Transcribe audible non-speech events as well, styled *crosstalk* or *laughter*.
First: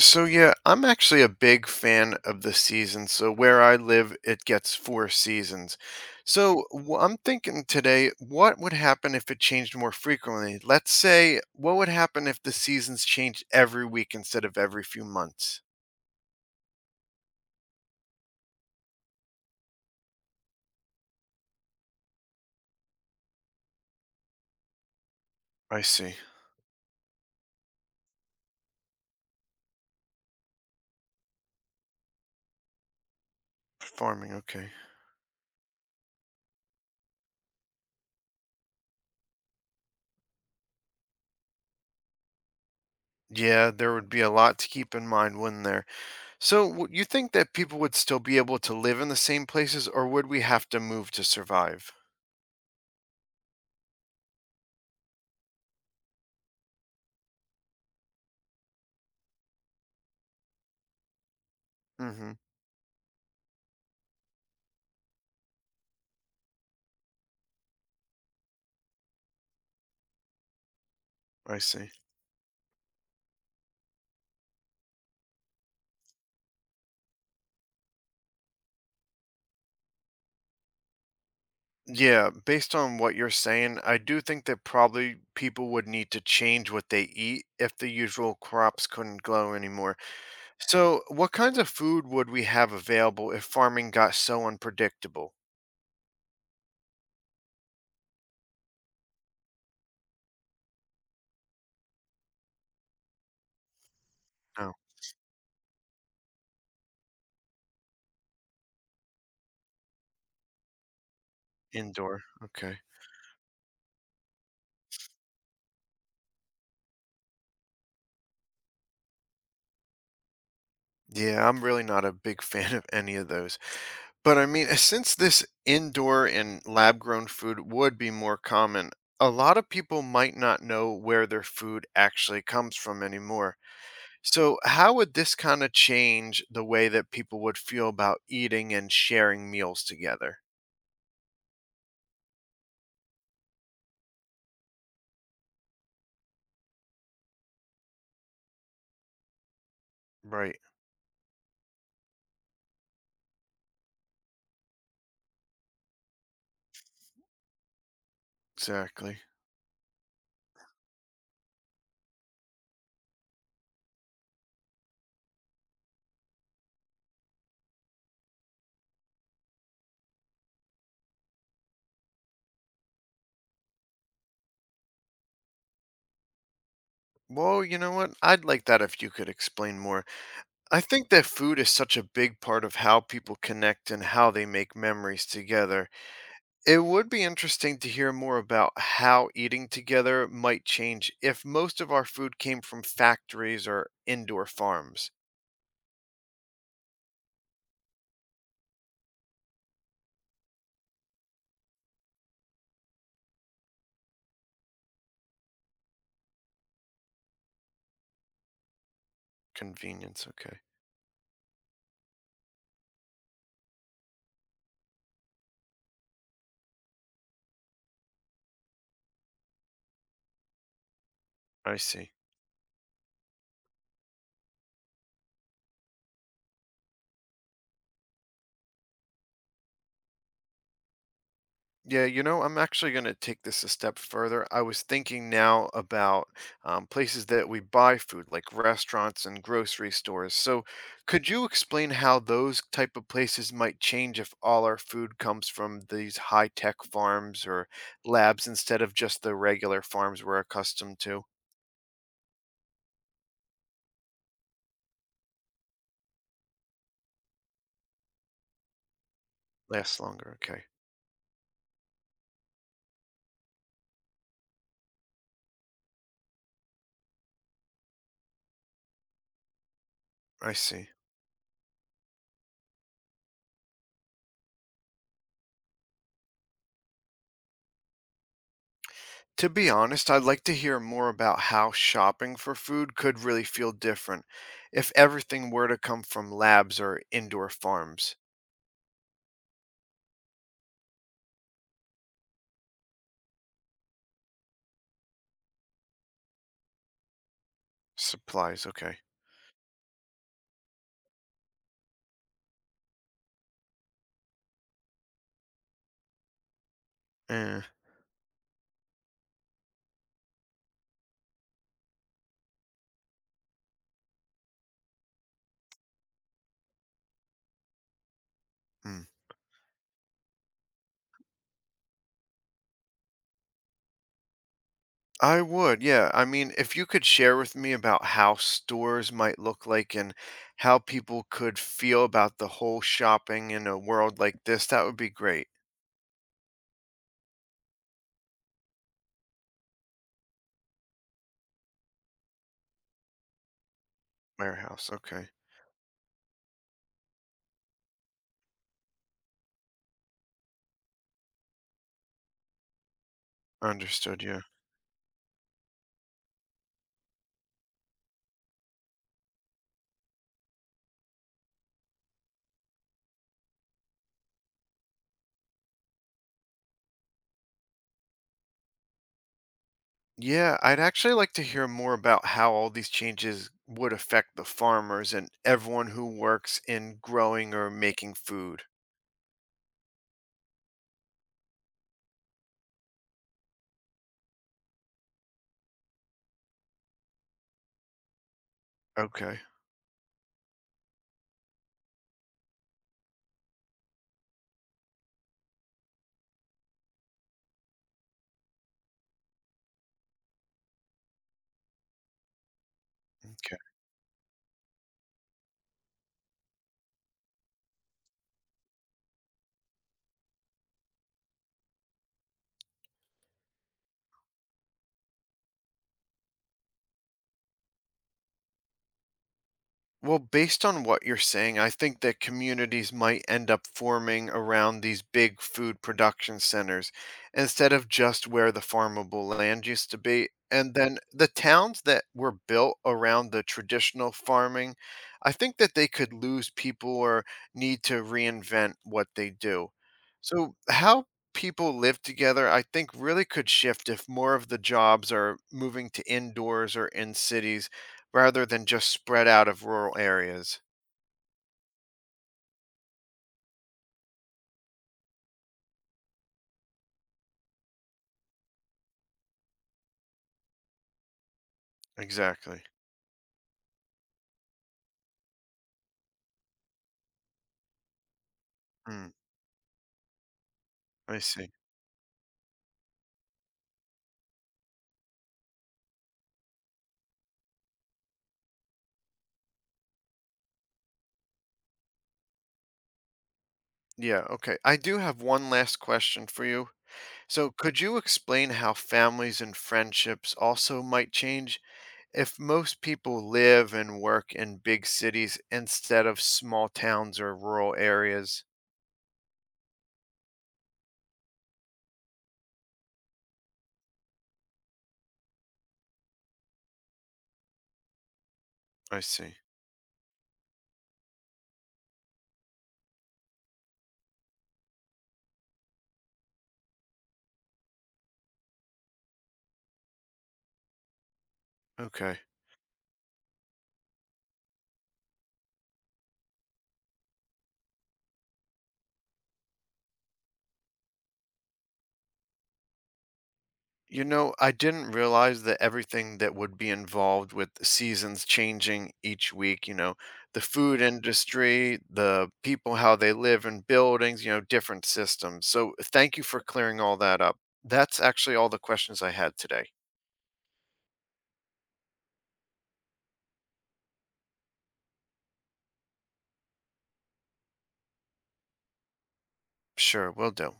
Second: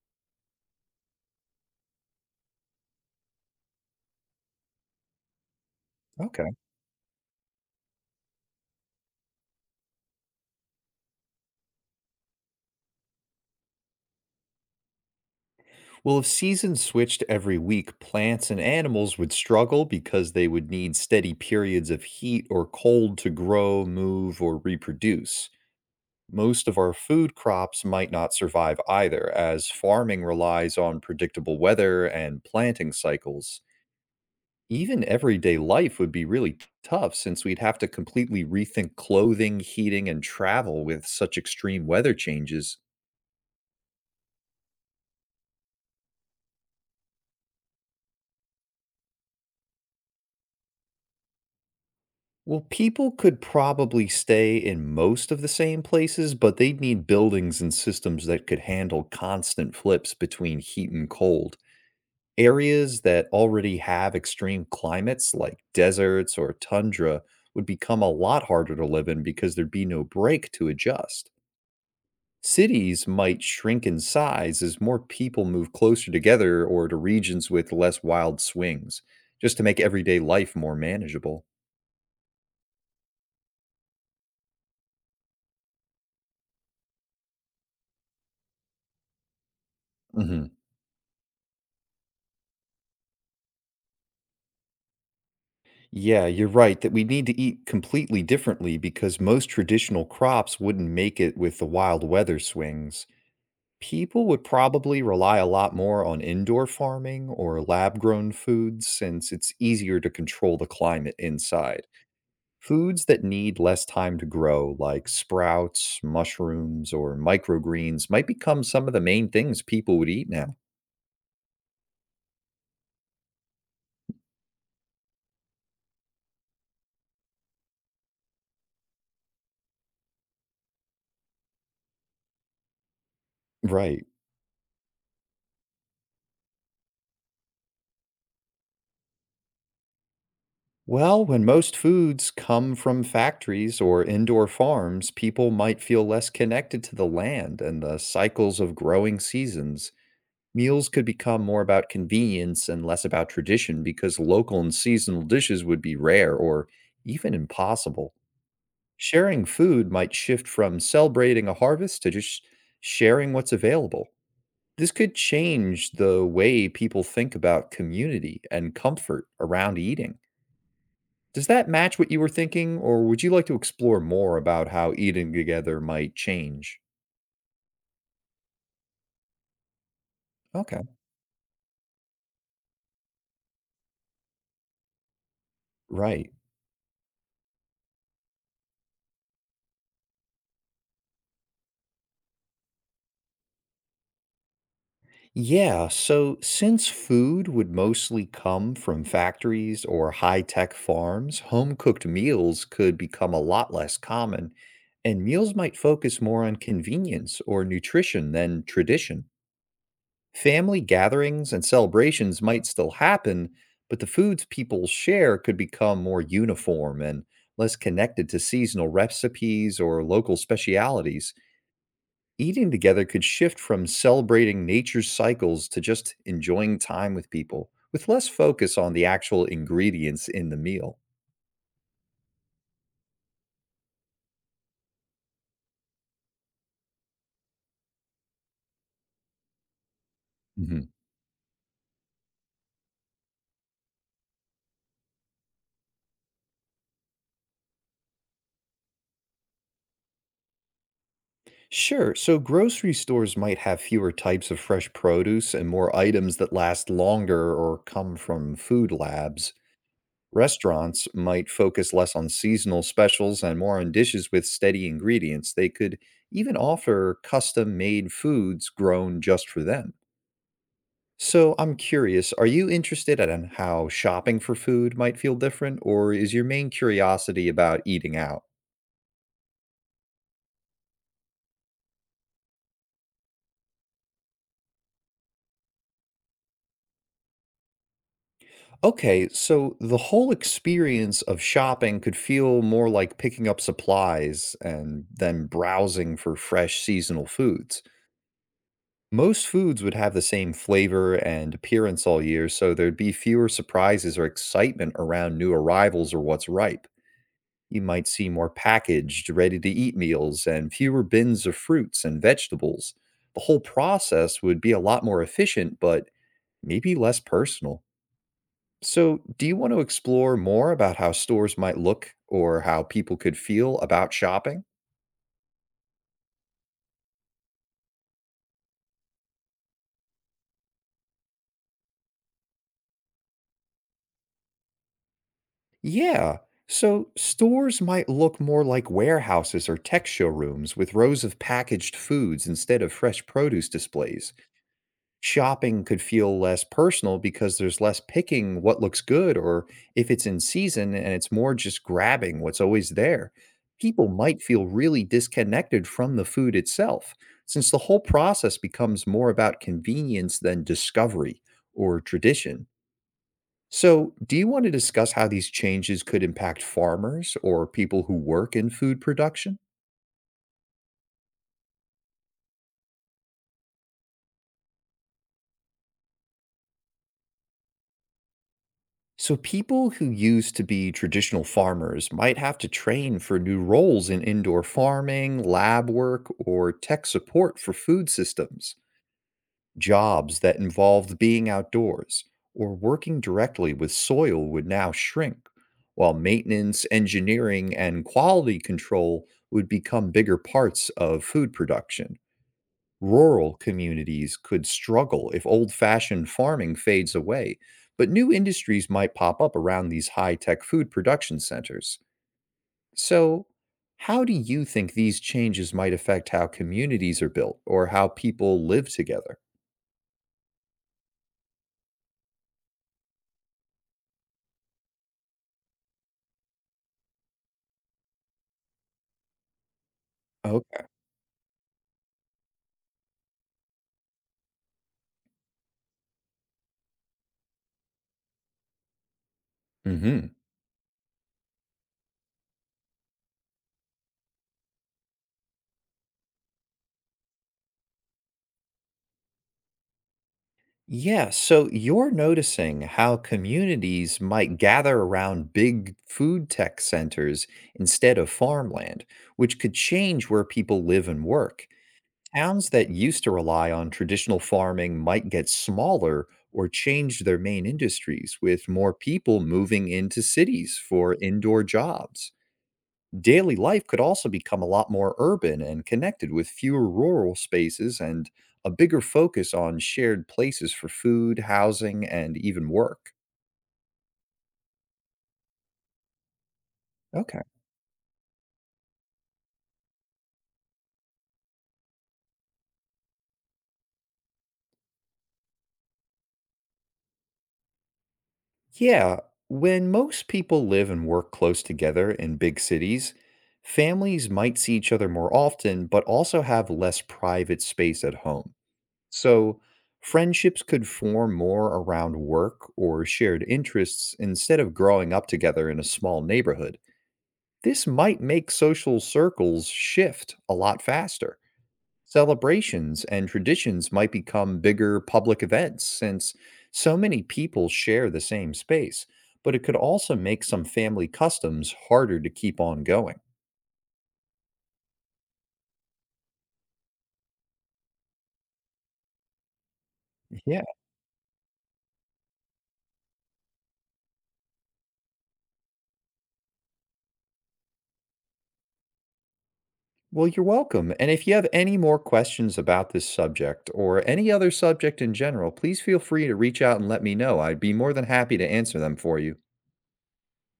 So yeah, I'm actually a big fan of the seasons. So where I live, it gets four seasons. Okay. So I'm thinking today, what would happen if it changed more frequently? Let's say, what would happen if the seasons changed every week instead of every few months? Well, if seasons switched every week, plants and animals would struggle because they would need steady periods of heat or cold to grow, move, or reproduce. I see. Most of our food crops might not survive either, as farming relies on predictable weather and planting cycles. Farming, okay. Even everyday life would be really tough since we'd have to completely rethink clothing, heating, and travel with such extreme weather changes. Yeah, there would be a lot to keep in mind, wouldn't there? So you think that people would still be able to live in the same places, or would we have to move to survive? Well, people could probably stay in most of the same places, but they'd need buildings and systems that could handle constant flips between heat and cold. Mm-hmm. Areas that already have extreme climates, like deserts or tundra, would become a lot harder to live in because there'd be no break to adjust. I see. Cities might shrink in size as more people move closer together or to regions with less wild swings, just to make everyday life more manageable. Yeah, based on what you're saying, I do think that probably people would need to change what they eat if the usual crops couldn't grow anymore. Mhm. So, what kinds of food would we have available if farming got so unpredictable? Yeah, you're right that we need to eat completely differently because most traditional crops wouldn't make it with the wild weather swings. People would Oh, probably rely a lot more on indoor farming or lab grown foods since it's easier to control the climate inside. indoor. Okay. Foods that need less time to grow, like sprouts, mushrooms, or microgreens, might become some of the main things people would eat now. Yeah, I'm really not a big *laughs* fan of any of those. But I mean, since this indoor and lab grown food would be more common, a lot of people might not know where their food actually comes from anymore. Right. So, how would this kind of change the way that people would feel about eating and sharing meals together? Well, when most foods come from factories or indoor farms, people might feel less connected to the land and the cycles of growing seasons. Right, Meals could become more about convenience and less about tradition because local and seasonal dishes would be rare or even impossible. exactly. Sharing food might shift from celebrating a harvest to just sharing what's available. This could change the way people think about community and comfort around eating. Does that match what you were thinking, or would you like to explore more about how eating together might change? Well, you know what? I'd like that if you could explain more. Okay. I think that food is such a big part of how people connect and how they make memories together. Right. It would be interesting to hear more about how eating together might change if most of our food came from factories or indoor farms. Yeah, so since food would mostly come from factories or high tech farms, home cooked meals could become a lot less common, and meals might focus more on convenience or nutrition than tradition. Convenience, okay. Family gatherings and celebrations might still happen, but the foods people share could become more uniform and less connected to seasonal recipes or local specialities. I see. Eating together could shift from celebrating nature's cycles to just enjoying time with people, with less focus on the actual ingredients in the meal. Yeah, I'm actually going to take this a step further. I was thinking now about places that we buy food, like restaurants and grocery stores. So, Mhm. could you explain how those type of places might change if all our food comes from these high-tech farms or labs instead of just the regular farms we're accustomed to? Sure. So grocery stores might have fewer types of fresh produce and more items that last longer or come from food labs. Lasts longer. Okay, Restaurants might focus less on seasonal specials and more on dishes with steady ingredients. They could even offer custom made foods grown just for them. I see. So I'm curious, are you interested in how shopping for food might feel different, or is your main curiosity about eating out? To be honest, I'd like to hear more about how shopping for food could really feel different if everything were to come from labs or indoor farms. Okay, so the whole experience of shopping could feel more like picking up supplies and then browsing for fresh seasonal foods. Supplies, okay. Most foods would have the same flavor and appearance all year, so there'd be fewer surprises or excitement around new arrivals or what's ripe. Eh, You might see more packaged, ready to eat meals and fewer bins of fruits and vegetables. The whole process would be a lot more efficient, but maybe less personal. hmm. So, do you want to explore more about how stores might look or how people could feel about shopping? I would, yeah. I mean, if you could share with me about how stores might look like and how people could feel about the whole shopping in a world like this, that would be great. Yeah. So stores might look more like warehouses or tech showrooms with rows of packaged foods instead of fresh produce displays. Warehouse, okay. Shopping could feel less personal because there's less picking what looks good or if it's in season and it's more just grabbing what's always there. People Understood, yeah. might feel really disconnected from the food itself since the whole process becomes more about convenience than discovery or tradition. So, do you want to discuss how these changes could impact farmers or people who work in food production? Yeah, I'd actually like to hear more about how all these changes would affect the farmers and everyone who works in growing or making food. So, people who used to be traditional farmers might have to train for new roles in indoor farming, lab work, or tech support for food systems, Okay. jobs that involved being outdoors or working directly with soil would now shrink, while maintenance, engineering, and quality control would become bigger parts of food production. Rural communities could struggle if old fashioned farming fades away, but new industries might pop up around these high tech food production centers. So, how do you think these changes might affect how communities are built or how people live together? Well, based on what you're saying, I think that communities might end up forming around these big food production centers instead of just where the farmable land used to be. And Okay. then the towns that were built around the traditional farming, I think that they could lose people or need to reinvent what they do. Hmm. So, how people live together, I think, really could shift if more of the jobs are moving to indoors or in cities rather than just spread out of rural areas. Yeah. So, you're noticing how communities might gather around big food tech centers instead of farmland, which could change where people live and work. Exactly. Towns that used to rely on traditional farming might get smaller or change their main industries, with more Mm, people moving into cities for I see. indoor jobs. Daily life could also become a lot more urban and connected with fewer rural spaces and a bigger focus on shared places for food, housing, and even work. Yeah, okay. I do have one last question for you. Okay. So, could you explain how families and friendships also might change if most people live and work in big cities instead of small towns or rural areas? Yeah, when most people live and work close together in big cities, families might see each other more often, but also have less private space at home. I see. So, friendships could form more around work or shared interests instead of growing up together in a small neighborhood. This might make social circles shift a lot faster. Okay. Celebrations and traditions might become bigger public events since so many people share the same space, but it could also make some family customs harder to keep on going. You know, I didn't realize that everything that would be involved with the seasons changing each week, the Yeah, food industry, the people, how they live in buildings, different systems. So thank you for clearing all that up. That's actually all the questions I had today. well, you're welcome. And if you have any more questions about this subject or any other subject in general, please feel free to reach out and let me know. I'd be more than happy to answer them for you. Sure, will do.